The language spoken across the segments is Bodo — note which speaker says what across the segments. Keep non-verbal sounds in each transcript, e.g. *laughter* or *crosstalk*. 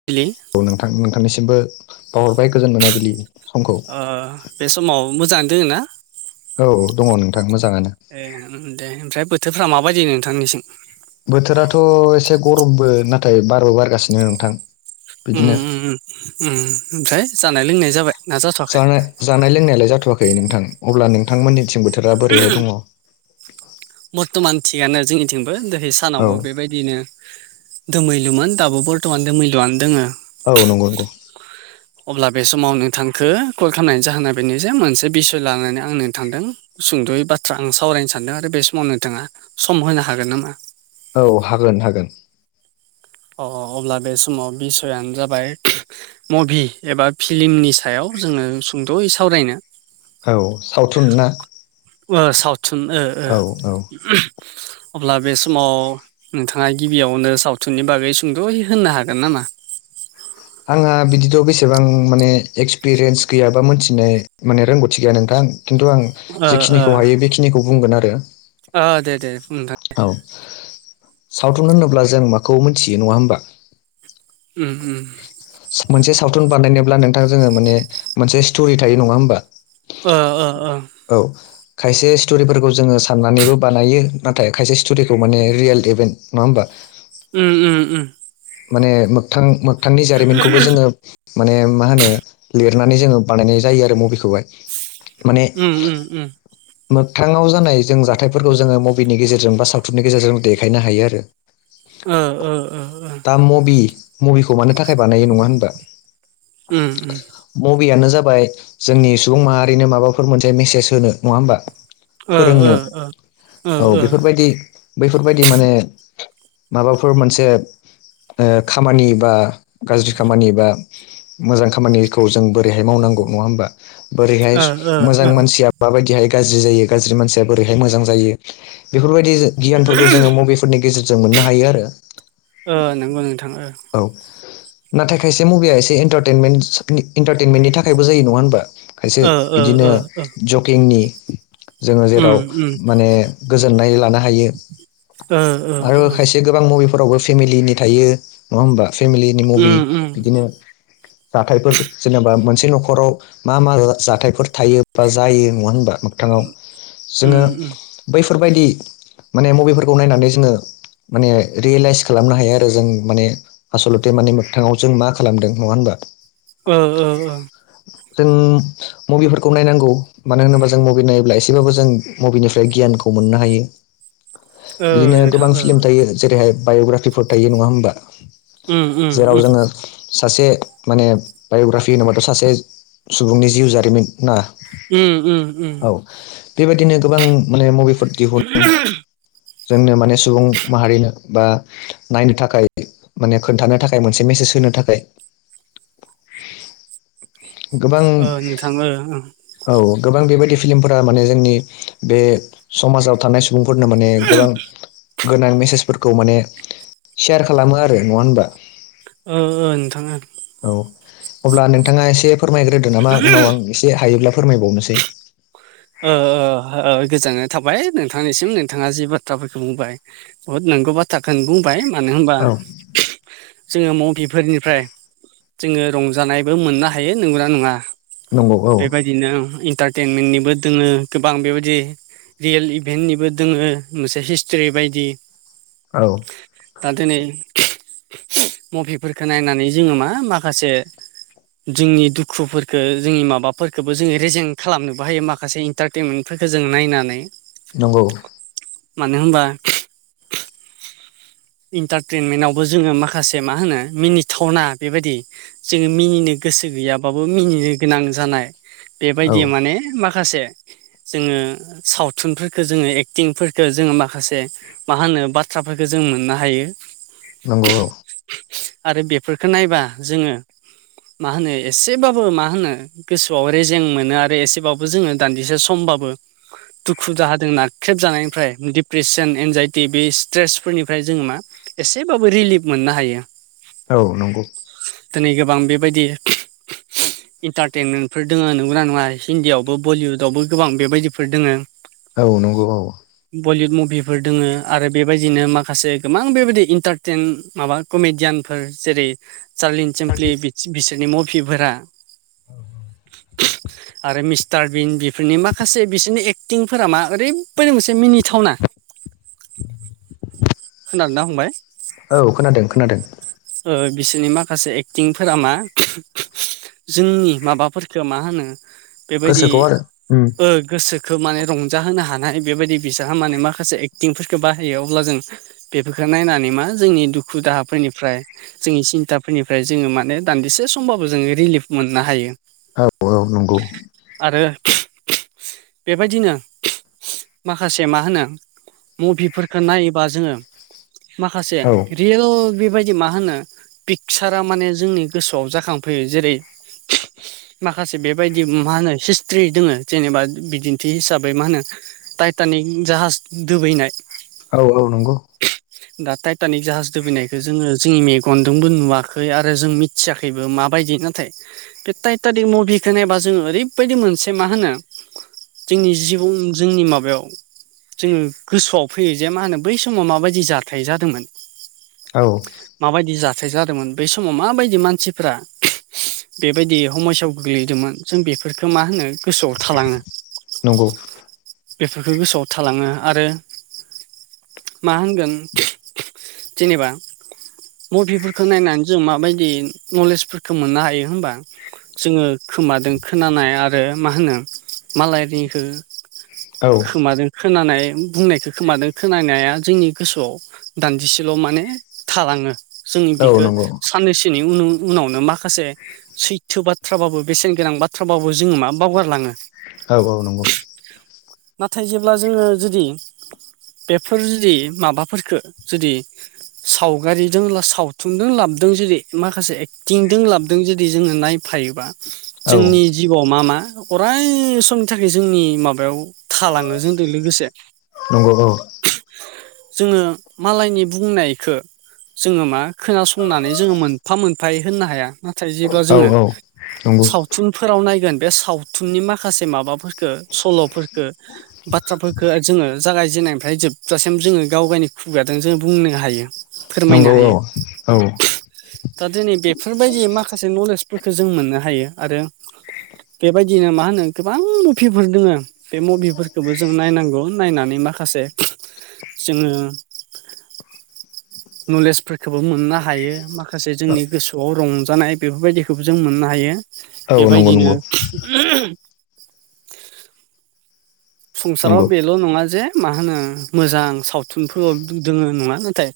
Speaker 1: *unintelligible*
Speaker 2: औ नोंथां नोंथांनिसिमबो बावहरबाय गोजोन मोनाबिलि समखौ
Speaker 1: अ बे समाव मोजाङानो दोङो ना
Speaker 2: औ दङ नोंथां मोजाङानो
Speaker 1: ए दे ओमफ्राय बोथोरफ्रा माबायदि नोंथांनिसिम
Speaker 2: बोथोराथ' एसे गरमबो नाथाय बारबो बारगासिनो नोंथां बिदिनो
Speaker 1: ओम ओमफ्राय जानाय लोंनाय जाबाय ना जाथ'वाखै?
Speaker 2: जानाय जानाय लोंनायालाय जाथ'वाखै नोंथां अब्ला नोंथांमोननिथिं बोथोरा बोरैहाय दङ
Speaker 1: बर्थ'मान थिगानो जोंनिथिंबो दोहै सानावबो बेबाय दिनो दोमैलुमोन दाबो बर्थमान दोमैलुआनो दोङो
Speaker 2: औ नंगौ नंगौ
Speaker 1: अब्ला बे समाव नोंथांखो कल खालामनायनि जाहोना बेनो जे मोनसे बिसय लानानै आं नोंथांजों सुंद'यै बाथ्रा आं सावरायनो सानदों आरो बे समाव नोंथाङा सम होनो हागोन नामा?
Speaker 2: औ हागोन हागोन
Speaker 1: अ अ अब्ला बे समाव बिसयानो जाबाय मुभि एबा फिल्मनि सायाव जोङो सुंद'यै सावरायनो
Speaker 2: औ सावथुन ना
Speaker 1: ओ सावथुन ओ ओ
Speaker 2: औ औ
Speaker 1: अब्ला बे समाव नोंथाङा गिबियावनो सावथुन नि बागै सुंद'यै होननो हागोन नामा?
Speaker 2: आंहा बिदिथ' बेसेबां माने एक्सपिरियेन्स गैयाबा मोनथिनाय माने रोंगौथि गैया नोंथां खिन्थु आं
Speaker 1: ओ ओ
Speaker 2: जेखिनिखौ हायो बेखिनिखौ बुंगोन आरो
Speaker 1: ओ दे दे नोंथां
Speaker 2: औ सावथुन होनोब्ला जों माखौ मोनथियो नङा होमबा
Speaker 1: उम उम
Speaker 2: मोनसे सावथुन बानायनोब्ला नोंथां जोङो माने मोनसे स्ट'रि थायो नङा होमबा
Speaker 1: ओ ओ ओ
Speaker 2: औ खायसे स्ट'रिफोरखौ जोङो साननानैबो बानायो नाथाय खायसे स्ट'रिखौ माने रियेल इभेन्ट नङा होमबा
Speaker 1: उम उम उम
Speaker 2: माने मोगथां मोगथांनि जारिमिनखौबो जोङो माने मा होनो लिरनानै जोङो बानायनाय जायो आरो मभिखौहाय
Speaker 1: उम उम उम
Speaker 2: मोगथाङाव जानाय जों जाथायफोरखौ जोङो मभिनि गेजेरजों बा सावथुननि गेजेरजों देखायनो हायो आरो
Speaker 1: औ औ
Speaker 2: दा मुभि मुभिखौ मानो थाखाय बानायो नङा होनबा
Speaker 1: उम उम
Speaker 2: मुभियानो जाबाय जोंनि सुबुं माहारिनो माबाफोर मोनसे मेसेज होनो नङा होमबा
Speaker 1: ओ
Speaker 2: फोरोंनो
Speaker 1: ओ
Speaker 2: औ बेफोरबायदि बैफोरबायदि माने माबाफोर मोनसे ओ खामानि बा गाज्रि खामानि बा मोजां खामानि खौ जों बोरैहाय मावनांगौ नङा होमबा बोरैहाय
Speaker 1: ओ ओ
Speaker 2: मोजां
Speaker 1: ओ
Speaker 2: मानसिआ माबायदिहाय गाज्रि जायो गाज्रि मानसिया बोरैहाय मोजां जायो बेफोरबायदि गियानफोरखौ जोङो मबे फोरनि गेजेरजों मोननो हायो आरो
Speaker 1: ओ नंगौ नोंथां ओ
Speaker 2: औ नाथाय खायसे मुभिया एसेन् इन्टारटेनमेन्टनि थाखायबो जायो नङा होनबा खायसे
Speaker 1: ओ
Speaker 2: इदिनो
Speaker 1: ओ ओ
Speaker 2: जगिंनि जोङो
Speaker 1: उम
Speaker 2: जेराव
Speaker 1: उम
Speaker 2: माने गोजोननाय लानो हायो
Speaker 1: ओ ओ
Speaker 2: आरो
Speaker 1: ओ
Speaker 2: खायसे गोबां मुभिफोरावबो फेमिलिनि थायो नङा होमबा फेमिलिनि मुभि
Speaker 1: उम उम
Speaker 2: बिदिनो जाथायफोर जेनेबा मोनसे न'खराव मा मा जाथायफोर थायो बा जायो नङा होनबा मोगथाङाव
Speaker 1: उम
Speaker 2: जोङो
Speaker 1: उम
Speaker 2: बैफोरबायादि माने मुभिफोरखौ नायनानै जोङो माने रियेलाइस खालामनो हायो आरो जों माने आसलथे माने मोगथाङाव जों मा खालामदों नङा होमबा
Speaker 1: ओ ओ ओ
Speaker 2: जों मुभिफोरखौ नायनांगौ मानो होनोबा जों मुभि नायोब्ला एसेबाबो जों मुभिनिफ्राय गियानखौ मोननो हायो
Speaker 1: ओ
Speaker 2: बिदिनो
Speaker 1: नोंथां
Speaker 2: गोबां
Speaker 1: ओ
Speaker 2: फिल्म
Speaker 1: ओ
Speaker 2: थायो जेरैहाय बाय'ग्रापिफोर थायो नङा होमबा
Speaker 1: उम उम
Speaker 2: जेराव
Speaker 1: उम
Speaker 2: जोङो सासे माने बाय'ग्राफि होनबाथ' सासे सुबुंनि जिउ जारिमिन ना
Speaker 1: उम उम उम
Speaker 2: औ बेबायदिनो गोबां माने मुभिफोर दिहुनो जोंनो माने सुबुं माहारिनो बा नायनो थाखाय माने खोन्थानो थाखाय मोनसे मेसेज होनो थाखाय गोबां
Speaker 1: ओ नोंथां ओ
Speaker 2: औ गोबां बेबायदि फिलिमफोरा माने जोंनि बे समाजाव थानाय सम सुबुंफोरनो माने गोबां गोनां मेसेजफोरखौ माने सेयार खालामो आरो नङा होनबा
Speaker 1: ओ ओ नोंथाङा
Speaker 2: औ अब्ला नोंथाङा एसे फोरमायग्रोदो नामा उनाव आं एसे हायोब्ला फोरमायबावनोसै
Speaker 1: ओ ओ ओ गोजोननाय थाबाय नोंथांनिसिम नोंथाङा जि बाथ्राफोरखौ बुंबाय बुहुद नंगौ बाथ्राखौनो बुंबाय मानो होनबा
Speaker 2: औ
Speaker 1: जोङो मभिफोरनिफ्राय जोङो रंजानायबो मोननो हायो नंगौना नङा
Speaker 2: नंगौ औ
Speaker 1: बिदिनो इन्टारटेनमेन्टनिबो दङो गोबां बेबादि रियेल इभेन्टनिबो दोङो मोनसे हिस्टिरि बादि
Speaker 2: औ
Speaker 1: दा दिनै उम मभिफोरखौ नायनानै जोङो मा माखासे जोंनि दुखुफोरखो जोंनि माबाफोरखोबो जोङो रेजें खालामनोबो हायो माखौ माखासे इन्टारटेमेन्टफोरखौ जों नायनानै
Speaker 2: नंगौ
Speaker 1: मानो होमबा
Speaker 2: *inaudible*
Speaker 1: इन्टारटेनमेन्टावबो जोङो माखासे मा होनो मिनिथावना बिबादि जोङो मिनिनो गोसो गैयाबाबो मिनिनो गोनां जानाय बेबायदि
Speaker 2: औ
Speaker 1: माने माखासे माखासे जोङो सावथुनफोरखौ जोङो एक्टिंफोरखो जोङो माखासे मा होनो बाथ्राफोरखो जों मोननो हायो
Speaker 2: नंगौ औ
Speaker 1: आरो बेफोरखौ नायबा जोङो मा होनो एसेबाबो मा होनो गोसोआव रेजें मोनो आरो एसेबाबो जोङो दान्दिसे समबाबो दुखु जाहाजों नाख्रेब जानायनिफ्राय डिप्रेसन एनजाइटि बे स्ट्रेसफोरनिफ्राय जोङो मा एसेबाबो रिलिब मोननो हायो
Speaker 2: औ नंगौ
Speaker 1: दिनै गोबां बेबायदि उम उम इन्टारटेनमेन्टफोर दङो नंगौना नङा हिन्दीआव बो बलिउदआवबो गोबां बेबादिफोर दोङो
Speaker 2: औ नंगौ औ
Speaker 1: बलिउड मुभिफोर दङो आरो बेबादिनो माखासे गोबां बेबायदि इन्टारटेन माबा कमेडियानफोर जेरै सार्लिन चेमप्लि बिसोरनि मभिफोरा आरो मिस्टार बिन बेफोरनि माखासे बिसिनि एक्टिंफोरा मा ओरैबायदि मोनसे मिनि थावना
Speaker 2: औ खोनादों खोनादों
Speaker 1: बिसोरनि माखासे एक्टिंफोरा मा उम जोंनि माबाफोरखौ मा होनो बेबादि
Speaker 2: गोसोखौ आरो उम
Speaker 1: ओ गोसो खौ माने रंजाहोनो हानाय बेबादि बिसोरहा माने माखासे एक्टिंफोरखौ बाहायो अब्ला जों बेफोरखौ नायनानै मा जोंनि दुखु दाहाफोरनिफ्राय जोंनि सिन्थाफोरनिफ्राय जोङो माने दान्दिसे समबाबो जोङो रिलिफ मोननो हायो
Speaker 2: औ औ नंगौ
Speaker 1: आरो *unintelligible* बेबायदिनो *unintelligible* माखासे मा होनो मुभिफोरखो नायोबा जोङो माखासे
Speaker 2: औ
Speaker 1: रियेल बेबायदि मा होनो पिकचारा माने जोंनि गोसोआव जाखांफैयो जेरै माखासे बेबायदि मा होनो हिस्ट्रि दोङो जेनेबा बिदिन्थि हिसाबै मा होनो टाइटानिक जाहाज दुबैनाय
Speaker 2: औ औ नंगौ
Speaker 1: दा टाइटानिक जाहाज दुबिनायखौ जोङो जोंनि मेगनजोंबो नुवाखै आरो जों मि मिथिआखैबो माबादि नाथाय बे टाइटानिक मुभिखौ नायबा जोङो ओरै ओरै बायदि मोनसे मा होनो जोंनि जिबन जोंनि माबायाव जोङो गोसोआव फैयो जे मा होनो बै समाव माबादि जाथाय जादोंमोन
Speaker 2: औ
Speaker 1: मा बादि जाथाय जादोंमोन बै समाव माबायदि मानसिफ्रा बेबायदि हमयसायाव गोग्लैदोंमोन जों बे बेखो मा होनो गोसोआव थालाङो
Speaker 2: नंगौ
Speaker 1: बेफोरखौ गोसोआव थालाङो आरो मा होनगोन *unintelligible* जेनेबा मुभिफोरखौ नायनानै जों माबायदि नलेजफोरखौ मोननो हायो होनबा जोङो खोमादों खोनानाय आरो मा होनो मालायनिखो
Speaker 2: औ
Speaker 1: खोमादों खोनानाय बुंनायखौ खोमादों खोनानाया जोंनि गोसोआव दान्दिसेल' माने थालाङो जोंनि
Speaker 2: औ
Speaker 1: बेखो
Speaker 2: नंगौ
Speaker 1: साननैसोनि उन-उनावनो माखासे सैथो बाथ्राबाबो बेसेन गोनां बा थ्राबाबो जोङो मा बावगारलाङो।
Speaker 2: औ औ नंगौ
Speaker 1: नाथाय जेब्ला जोङो जुदि बेफोर जुदि माबाफोरफोरखो जुदि सावगारिजों सावथुनजों लाबदों जेरै माखासे एक्टिंजों लाबदों जेरै जोङो नाय फायोबा
Speaker 2: औ
Speaker 1: जोंनि जिउआव मा मा अराय समनि थाखाय जोंनि माबायाव थालाङो *unintelligible* जोनदो लोगोसे
Speaker 2: नंगौ औ
Speaker 1: जोङो मालायनि बुंनायखो जोङो मा खोनासंनानै जोङो मोनफा मोनफायै होननो हाया। नाथाय जेब्ला
Speaker 2: औ
Speaker 1: जोङो
Speaker 2: नंगौ नंगौ
Speaker 1: सावथुनफोराव नायगोन बे सावथुननि माखासे माबाफोर सल'फोरखो बाथ्राफोरखो जोङो जागायजेननायनिफ्राय जोबजासिम जोङो गाव गायनि खुगाजों जों बुंनो हायो। फोरमायनो
Speaker 2: औ
Speaker 1: हायो। दा दिनै बेफोरबायदि माखासे नलेजफोरखो जों मोननो हायो। आरो बेबायदिनो मा होनो गोबां मुभिफोर दोङो बे मुभिफोरखोबो जों नायनांगौ नायनानै माखासे जोङो नलेजफोरखौबो मोननो हायो माखा माखासे जोंनि गोसोआव रंजानाय बेफोरबायदिखोबो जों मोननो हायो।
Speaker 2: औ नंगौ
Speaker 1: बेबायदिनो
Speaker 2: नंगौ
Speaker 1: *unintelligible* संसाराव
Speaker 2: नंगौ
Speaker 1: बेल' नङा जे मा होनो मोजां सावथुनफोर दोङो नङा नाथाय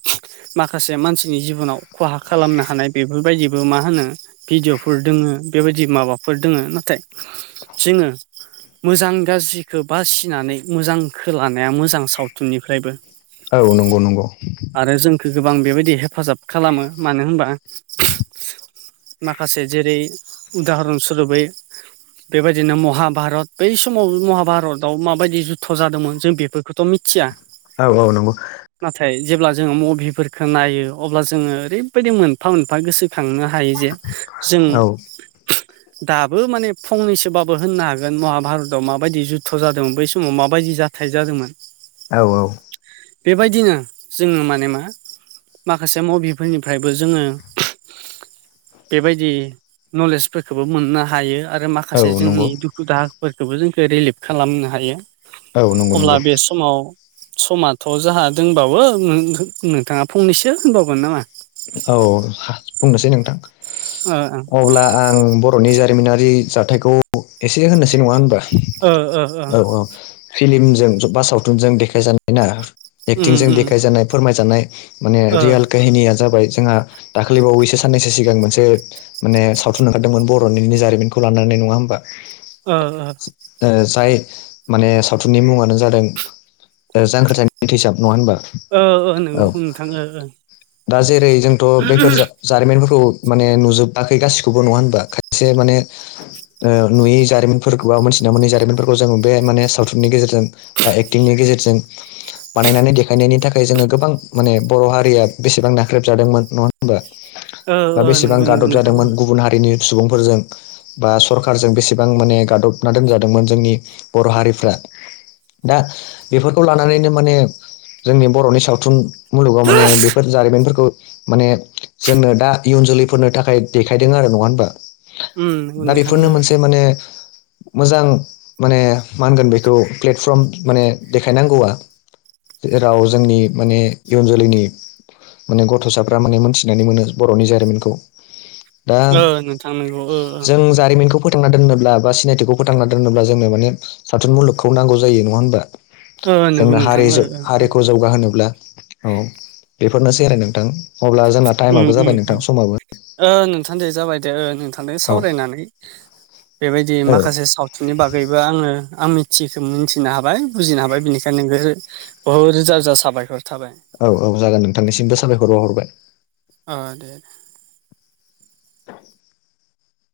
Speaker 1: माखासे मानसिनि जिबनाव खहा खालामनो हानाय बेफोरबायदिबो मा होनो भिदिअफोर दोङो बेबायदि माबाफोर दोङो नाथाय जोङो मोजां गाज्रिखो बासिनानै मोजांखो लानाया मोजां सावथुननिफ्रायबो।
Speaker 2: औ नंगौ नंगौ।
Speaker 1: आरो जोंखौ गोबां बेबायदि हेफाजाब खालामो मानो होनबा माखासे जेरै उदाहरन सुरुबै बेबायदिनो महाभारत बै समाव महाभारत भारताव माबायदि जुध जादोंमोन जों बेफोरखौथ' मिथिया।
Speaker 2: औ औ नंगौ।
Speaker 1: नाथाय जेब्ला जोङो मुभिफोरखौ नायो अब्ला जोङो ओरैबायदि मोनफा मोनफा गोसोखांनो हा हायो जे जों
Speaker 2: औ
Speaker 1: दाबो माने फंनैसोबाबो होननो हागोन महाभारतआव माबायदि जु थ' जादों बै समाव माबायदि जाथाय जादोंमोन
Speaker 2: औ औ
Speaker 1: बेबायदिनो जोङो माने मा? माखासे मुभिफोरनिफ्रायबो जोङो बेबायदि नलेजफोरखोबो मोननो हायो आरो माखा माखासे
Speaker 2: औ
Speaker 1: जोंनि
Speaker 2: नंगौ
Speaker 1: दुखु दाहाफोरखोबो जोंखो रिलिभ खालामनो हायो
Speaker 2: औ नंगौ
Speaker 1: अब्ला
Speaker 2: नंगौ
Speaker 1: बे समाव समाथ' जाहा दंबावो नोंथाङा फंनैसो होनबावगोन नामा?
Speaker 2: औ बुंनोसै नोंथां।
Speaker 1: *unintelligible*
Speaker 2: अब्ला आं बर'नि जारिमिनारि जाथायखौ एसे होनोसै नङा होनबा?
Speaker 1: ओ ओ
Speaker 2: औ औ फिलमजों बा सावथुनजों देखायजानाय ना
Speaker 1: उम
Speaker 2: एक्टिंजों
Speaker 1: उम
Speaker 2: देखायजानाय फोरमायजानाय माने
Speaker 1: ओ
Speaker 2: रियेल काहिनिया *unintelligible* जोंहा दाखाै बावैसो साननैसो सिगां मोनसे माने सावथुन ओंखारदोंमोन बर'नि जारिमिनखौ लानानै नङा होमबा?
Speaker 1: ओ ओ।
Speaker 2: जाय माने सावथुननि मुङानो जादों जांख्रिथाय थैसाम नङा होनबा?
Speaker 1: ओ ओ
Speaker 2: औ
Speaker 1: नोंगौ नोंथां ओ
Speaker 2: दा जेरै जोंथ' बेफोर जा जारिमिनफोरखौ माने नुजोबाखै गासिखौबो नङा होनबा? खायसे माने ओ नुयि जारिमिनफोरखौ बा मोनथिना मोनै जारिमिनफोरखौ जों बे माने सावथुननि गेजेरजों बा एक्टिंनि गेजेर जों बानायनानै देखायनायनि थाखाय जोङो गोबां माने बर' हारिया बेसेबां नाख्रेबजादोंमोन *unintelligible* होनबा
Speaker 1: ओ
Speaker 2: बा
Speaker 1: ओ
Speaker 2: बेसेबां
Speaker 1: नंगौ नंगौ
Speaker 2: गादब
Speaker 1: नोंथां ओ
Speaker 2: जादोंमोन गुबुन हारिनि सु बा सरखारारजों बेसेबां माने गादबना दोनजादोंमोन जोंनि बर' हारिफ्रा दा बेफोरखौ लानानैनो माने जोंनि बर'नि सावथुन मुलुगाव माने बेफोर
Speaker 1: उम
Speaker 2: जारिमिन *unintelligible* माने जोंनो दा इयुन जोलैफोरनो थाखाय देखायदों आरो नङा होमबा?
Speaker 1: नंगौ
Speaker 2: दा
Speaker 1: नोंथां
Speaker 2: बेफोरनो
Speaker 1: ओ
Speaker 2: मोनसे माने मोजां माने मा होनगोन बेखौ प्लेटफर्म माने देखायनांगौआ जेराव जोंनि माने इयुन जोलैनि माने गथ'साफ्रा माने मोनथिनानै मोनो बर'नि जारिमिनखौ। दा
Speaker 1: ओ नोंथां नंगौ ओ ओ
Speaker 2: जों जारिमिखौ फोथांना दोनोब्ला बा सिनायथिखौ फोथांना दोनोब्ला जोंनो माने साथुन मुलुगखौ नांगौ जायो नङा होमबा?
Speaker 1: ओ नंगौ
Speaker 2: जोंना
Speaker 1: नोंथां
Speaker 2: हारि
Speaker 1: ओ
Speaker 2: जो
Speaker 1: ओ ओ
Speaker 2: हारिखौ जौ *unintelligible* होनोब्ला
Speaker 1: उम उम उम
Speaker 2: औ
Speaker 1: ओ नोंथां दे जाबाय दे ओ नोंथांजों
Speaker 2: औ
Speaker 1: सावरायनानै बेबायदि
Speaker 2: औ
Speaker 1: माखासे साव थुननि बागैबो आङो आं मिथियिखो मिथिनो हाबाय बुजिनो हाबाय बिनिखायनो नोंगो बहुत रोजा रोजा साबायखर थाबाय।
Speaker 2: औ औ जागोन नोंथांनिसिमबो साबायखर बावहरबाय।
Speaker 1: ओ दे।
Speaker 2: *inaudible*